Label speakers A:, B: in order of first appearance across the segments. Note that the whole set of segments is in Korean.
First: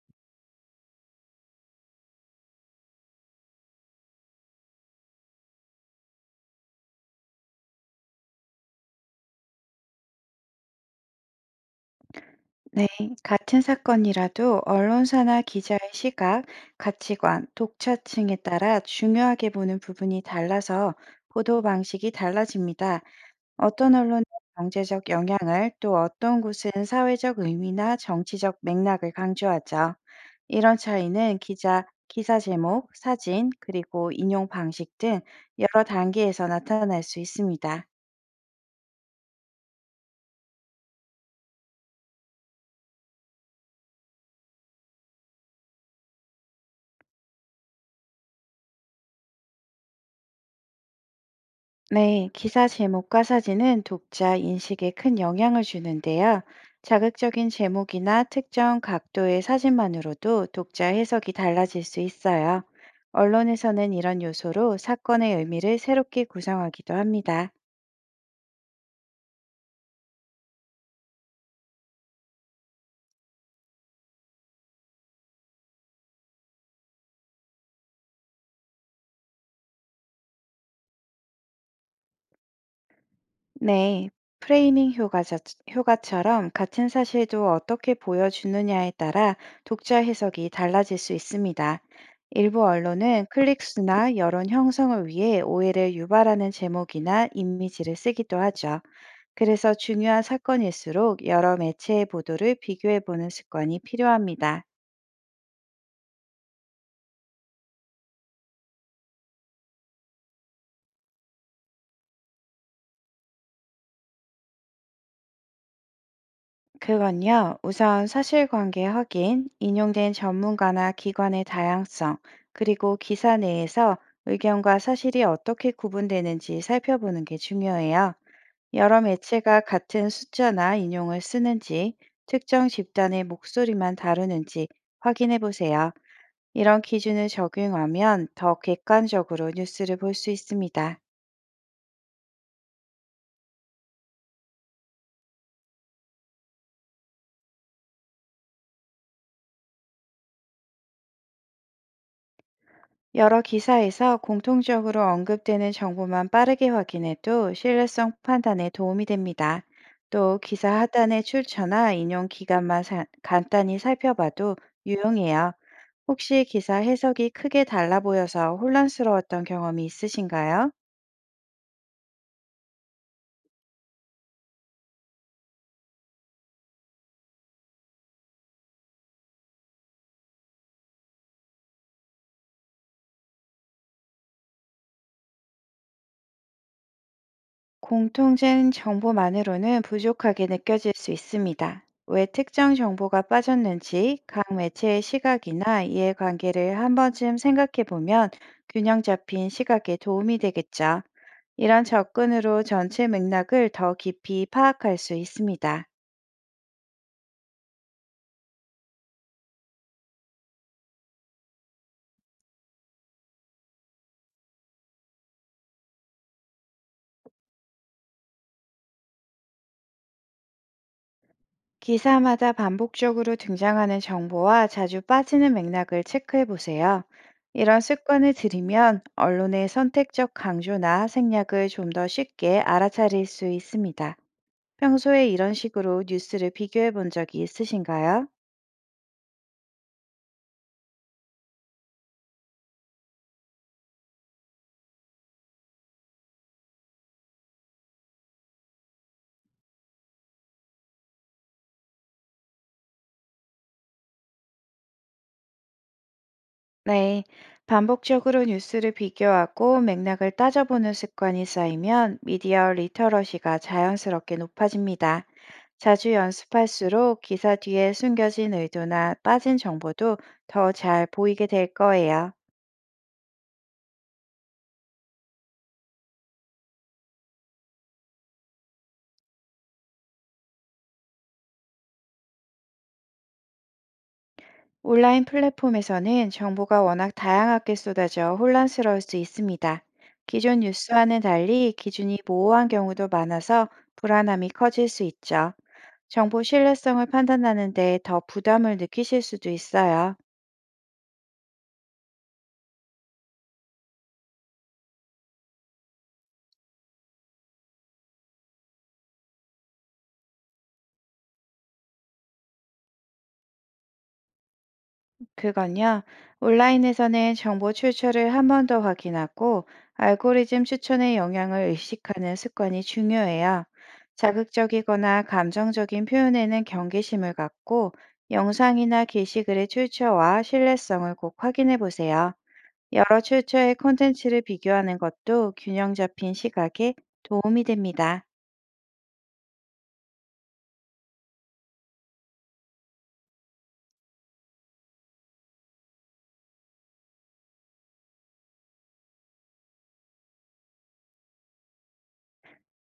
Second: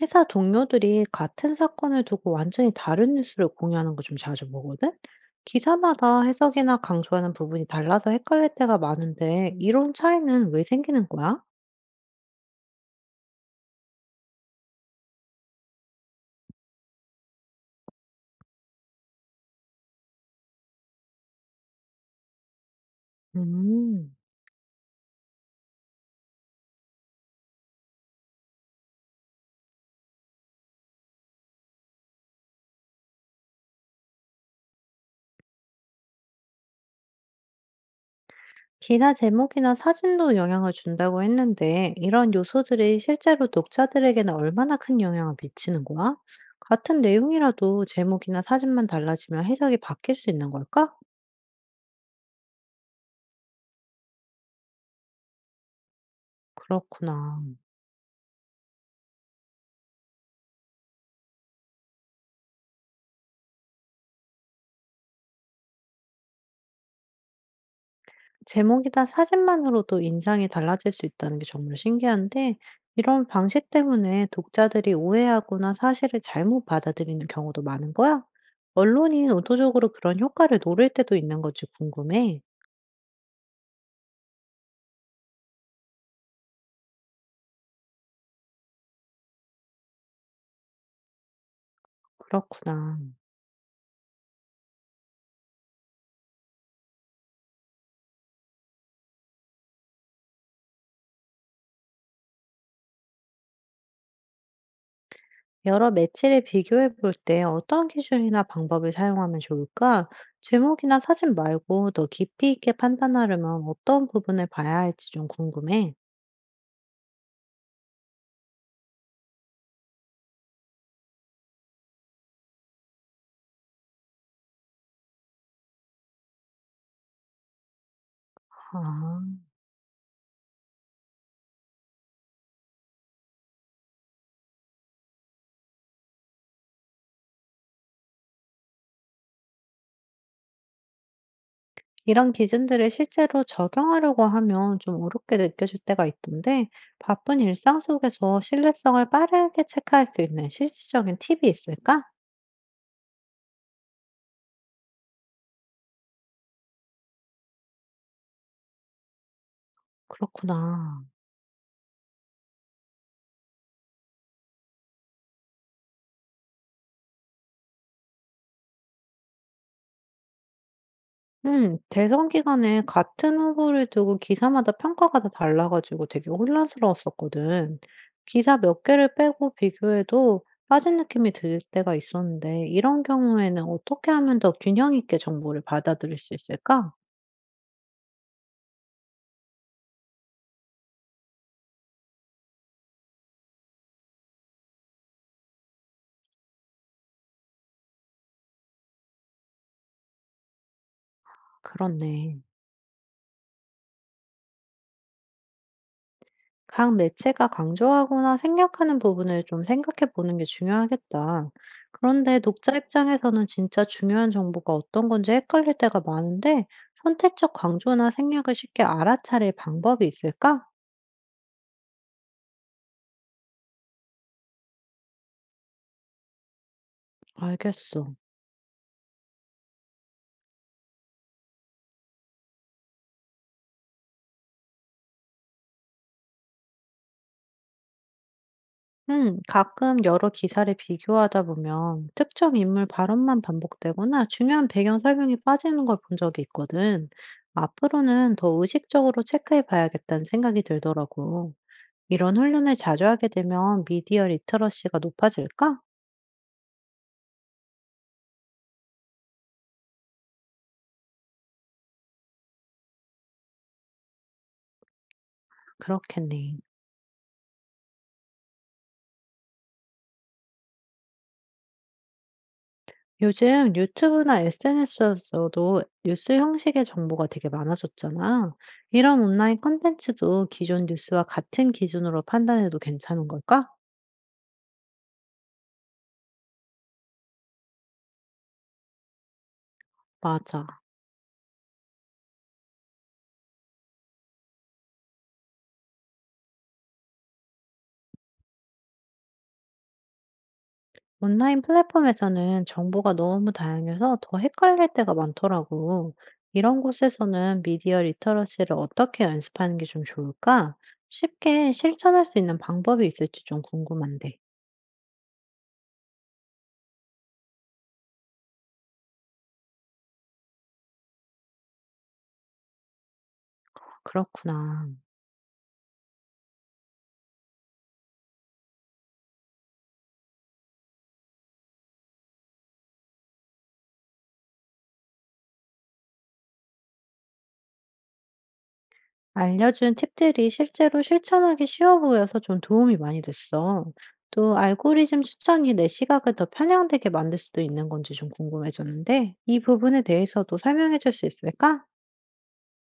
A: 회사 동료들이 같은 사건을 두고 완전히 다른 뉴스를 공유하는 거 좀 자주 보거든? 기사마다 해석이나 강조하는 부분이 달라서 헷갈릴 때가 많은데, 이런 차이는 왜 생기는 거야?
B: 네, 같은 사건이라도 언론사나 기자의 시각, 가치관, 독자층에 따라 중요하게 보는 부분이 달라서 보도 방식이 달라집니다. 어떤
A: 음,
B: 언론은 경제적 영향을 또 어떤 곳은 사회적 의미나 정치적 맥락을 강조하죠. 이런 차이는 기자, 기사 제목, 사진, 그리고 인용 방식 등 여러 단계에서 나타날 수 있습니다.
A: 기사 제목이나 사진도 영향을 준다고 했는데, 이런 요소들이 실제로 독자들에게는 얼마나 큰 영향을 미치는 거야? 같은 내용이라도 제목이나 사진만 달라지면 해석이 바뀔 수 있는 걸까?
B: 네, 기사 제목과 사진은 독자 인식에 큰 영향을 주는데요.
A: 그렇구나.
B: 자극적인 제목이나 특정 각도의 사진만으로도 독자 해석이 달라질 수 있어요. 언론에서는 이런 요소로 사건의 의미를 새롭게 구성하기도 합니다.
A: 제목이나 사진만으로도 인상이 달라질 수 있다는 게 정말 신기한데, 이런 방식 때문에 독자들이 오해하거나 사실을 잘못 받아들이는 경우도 많은 거야? 언론이 의도적으로 그런 효과를 노릴 때도 있는 건지 궁금해.
B: 네, 프레이밍 효과자, 효과처럼 같은 사실도 어떻게 보여주느냐에 따라 독자 해석이 달라질 수 있습니다. 일부
A: 그렇구나.
B: 언론은 클릭수나 여론 형성을 위해 오해를 유발하는 제목이나 이미지를 쓰기도 하죠. 그래서 중요한 사건일수록 여러 매체의 보도를 비교해 보는 습관이 필요합니다.
A: 여러 매체를 비교해 볼 때 어떤 기준이나 방법을 사용하면 좋을까? 제목이나 사진 말고 더 깊이 있게 판단하려면 어떤 부분을 봐야 할지 좀 궁금해.
B: 그건요, 우선 사실관계 확인, 인용된 전문가나 기관의 다양성, 그리고 기사 내에서 의견과 사실이 어떻게 구분되는지 살펴보는 게 중요해요. 여러
A: 아.
B: 매체가 같은 숫자나 인용을 쓰는지, 특정 집단의 목소리만 다루는지 확인해 보세요. 이런 기준을 적용하면 더 객관적으로 뉴스를 볼 수 있습니다.
A: 이런 기준들을 실제로 적용하려고 하면 좀 어렵게 느껴질 때가 있던데, 바쁜 일상 속에서 신뢰성을 빠르게 체크할 수 있는 실질적인 팁이 있을까?
B: 여러 기사에서 공통적으로 언급되는 정보만 빠르게 확인해도 신뢰성 판단에 도움이 됩니다. 또 기사
A: 그렇구나.
B: 하단의 출처나 인용 기간만 간단히 살펴봐도 유용해요. 혹시 기사 해석이 크게 달라 보여서 혼란스러웠던 경험이 있으신가요?
A: 대선 기간에 같은 후보를 두고 기사마다 평가가 다 달라가지고 되게 혼란스러웠었거든. 기사 몇 개를 빼고 비교해도 빠진 느낌이 들 때가 있었는데, 이런 경우에는 어떻게 하면 더 균형 있게 정보를 받아들일 수 있을까?
B: 공통된 정보만으로는 부족하게 느껴질 수 있습니다. 왜 특정 정보가 빠졌는지 각 매체의 시각이나 이해관계를 한 번쯤 생각해 보면 균형 잡힌 시각에 도움이 되겠죠. 이런
A: 그렇네.
B: 접근으로 전체 맥락을 더 깊이 파악할 수 있습니다.
A: 각 매체가 강조하거나 생략하는 부분을 좀 생각해 보는 게 중요하겠다. 그런데 독자 입장에서는 진짜 중요한 정보가 어떤 건지 헷갈릴 때가 많은데 선택적 강조나 생략을 쉽게 알아차릴 방법이 있을까?
B: 기사마다 반복적으로 등장하는 정보와 자주 빠지는 맥락을 체크해 보세요. 이런
A: 알겠어.
B: 습관을 들이면 언론의 선택적 강조나 생략을 좀 더 쉽게 알아차릴 수 있습니다. 평소에 이런 식으로 뉴스를 비교해 본 적이 있으신가요?
A: 가끔 여러 기사를 비교하다 보면 특정 인물 발언만 반복되거나 중요한 배경 설명이 빠지는 걸 본 적이 있거든. 앞으로는 더 의식적으로 체크해 봐야겠다는 생각이 들더라고. 이런 훈련을 자주 하게 되면 미디어 리터러시가 높아질까?
B: 네. 반복적으로 뉴스를 비교하고 맥락을 따져보는 습관이 쌓이면 미디어 리터러시가 자연스럽게 높아집니다. 자주
A: 그렇겠네.
B: 연습할수록 기사 뒤에 숨겨진 의도나 빠진 정보도 더 잘 보이게 될 거예요.
A: 요즘 유튜브나 SNS에서도 뉴스 형식의 정보가 되게 많아졌잖아. 이런 온라인 콘텐츠도 기존 뉴스와 같은 기준으로 판단해도 괜찮은 걸까?
B: 온라인 플랫폼에서는 정보가 워낙 다양하게 쏟아져 혼란스러울 수 있습니다. 기존
A: 맞아.
B: 뉴스와는 달리 기준이 모호한 경우도 많아서 불안함이 커질 수 있죠. 정보 신뢰성을 판단하는데 더 부담을 느끼실 수도 있어요.
A: 온라인 플랫폼에서는 정보가 너무 다양해서 더 헷갈릴 때가 많더라고. 이런 곳에서는 미디어 리터러시를 어떻게 연습하는 게 좀 좋을까? 쉽게 실천할 수 있는 방법이 있을지 좀 궁금한데.
B: 그건요, 온라인에서는 정보 출처를 한 번 더 확인하고 알고리즘 추천의 영향을 의식하는 습관이 중요해요.
A: 그렇구나.
B: 자극적이거나 감정적인 표현에는 경계심을 갖고 영상이나 게시글의 출처와 신뢰성을 꼭 확인해 보세요. 여러 출처의 콘텐츠를 비교하는 것도 균형 잡힌 시각에 도움이 됩니다.
A: 알려준 팁들이 실제로 실천하기 쉬워 보여서 좀 도움이 많이 됐어. 또 알고리즘 추천이 내 시각을 더 편향되게 만들 수도 있는 건지 좀 궁금해졌는데, 이 부분에 대해서도 설명해 줄 수 있을까?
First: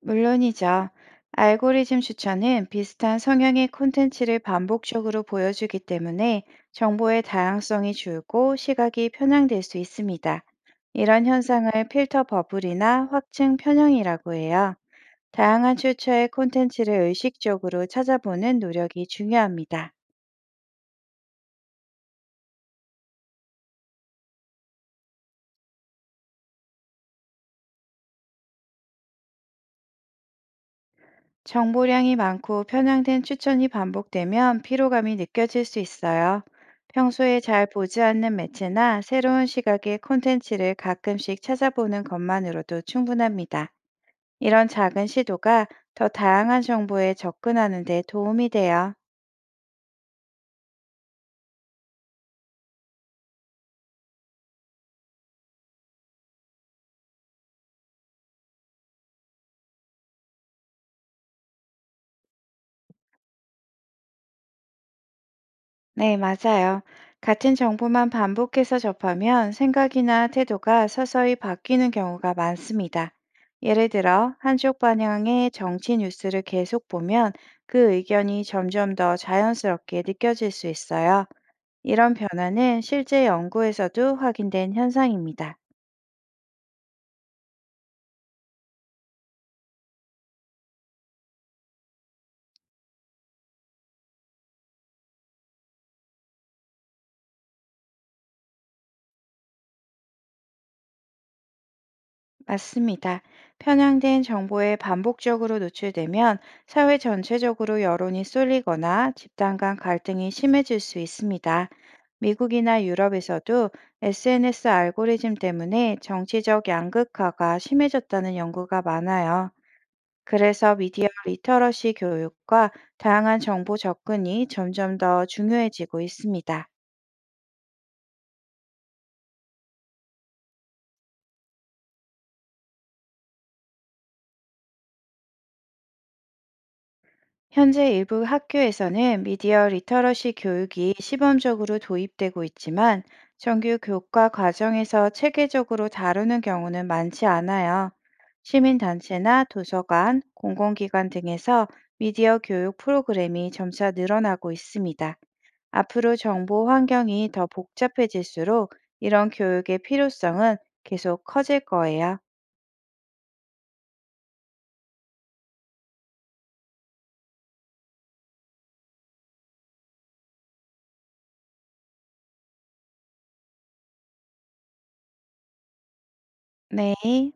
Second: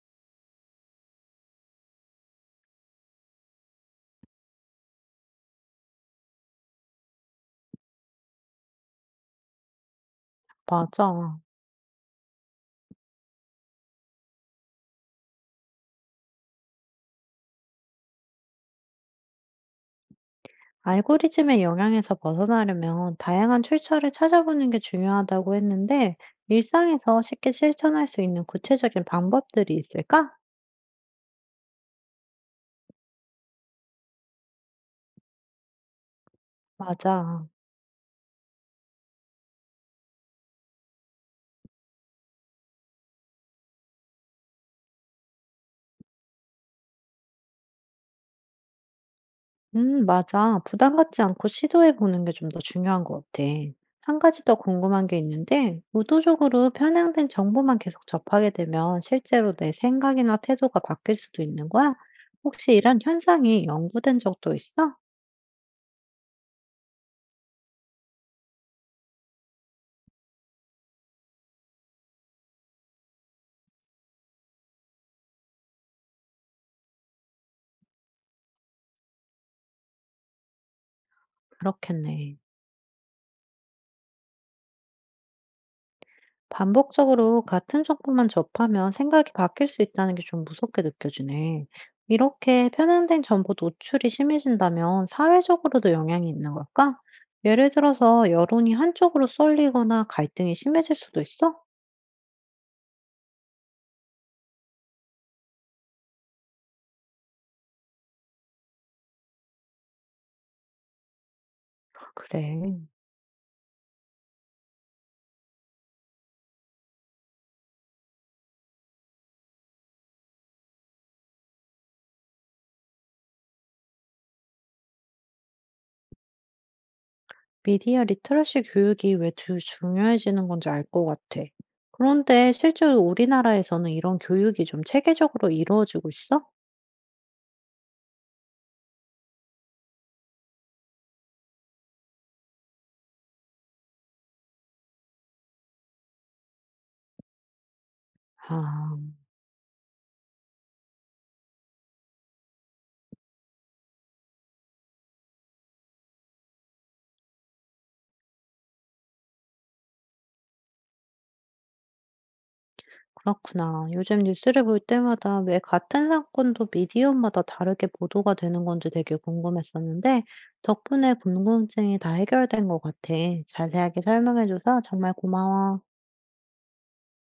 B: 물론이죠. 알고리즘 추천은 비슷한 성향의 콘텐츠를 반복적으로 보여주기 때문에 정보의 다양성이 줄고 시각이 편향될 수 있습니다. 이런
A: 맞아.
B: 현상을 필터 버블이나 확증 편향이라고 해요. 다양한 출처의 콘텐츠를 의식적으로 찾아보는 노력이 중요합니다.
A: 알고리즘의 영향에서 벗어나려면 다양한 출처를 찾아보는 게 중요하다고 했는데, 일상에서 쉽게 실천할 수 있는 구체적인 방법들이 있을까?
B: 정보량이 많고 편향된 추천이 반복되면 피로감이 느껴질 수 있어요. 평소에
A: 맞아.
B: 잘 보지 않는 매체나 새로운 시각의 콘텐츠를 가끔씩 찾아보는 것만으로도 충분합니다. 이런 작은 시도가 더 다양한 정보에 접근하는 데 도움이 돼요.
A: 맞아. 부담 갖지 않고 시도해 보는 게 좀 더 중요한 것 같아. 한 가지 더 궁금한 게 있는데, 의도적으로 편향된 정보만 계속 접하게 되면 실제로 내 생각이나 태도가 바뀔 수도 있는 거야? 혹시 이런 현상이 연구된 적도 있어?
B: 네, 맞아요. 같은 정보만 반복해서 접하면 생각이나 태도가 서서히 바뀌는 경우가 많습니다. 예를 들어, 한쪽 방향의 정치 뉴스를 계속 보면 그 의견이 점점 더 자연스럽게 느껴질 수 있어요. 이런
A: 그렇겠네.
B: 변화는 실제 연구에서도 확인된 현상입니다.
A: 반복적으로 같은 정보만 접하면 생각이 바뀔 수 있다는 게 좀 무섭게 느껴지네. 이렇게 편향된 정보 노출이 심해진다면 사회적으로도 영향이 있는 걸까? 예를 들어서 여론이 한쪽으로 쏠리거나 갈등이 심해질 수도 있어?
B: 맞습니다. 편향된 정보에 반복적으로 노출되면 사회 전체적으로 여론이 쏠리거나 집단 간 갈등이 심해질 수 있습니다.
A: 그래.
B: 미국이나 유럽에서도 SNS 알고리즘 때문에 정치적 양극화가 심해졌다는 연구가 많아요. 그래서 미디어 리터러시 교육과 다양한 정보 접근이 점점 더 중요해지고 있습니다.
A: 미디어 리터러시 교육이 왜 더 중요해지는 건지 알 것 같아. 그런데 실제로 우리나라에서는 이런 교육이 좀 체계적으로 이루어지고 있어?
B: 현재 일부 학교에서는 미디어 리터러시 교육이 시범적으로 도입되고 있지만 정규 교과 과정에서 체계적으로 다루는 경우는 많지 않아요.
A: 아.
B: 시민단체나 도서관, 공공기관 등에서 미디어 교육 프로그램이 점차 늘어나고 있습니다. 앞으로 정보 환경이 더 복잡해질수록 이런 교육의 필요성은 계속 커질 거예요.
A: 그렇구나. 요즘 뉴스를 볼 때마다 왜 같은 사건도 미디어마다 다르게 보도가 되는 건지 되게 궁금했었는데, 덕분에 궁금증이 다 해결된 것 같아. 자세하게 설명해줘서 정말 고마워.
B: 네.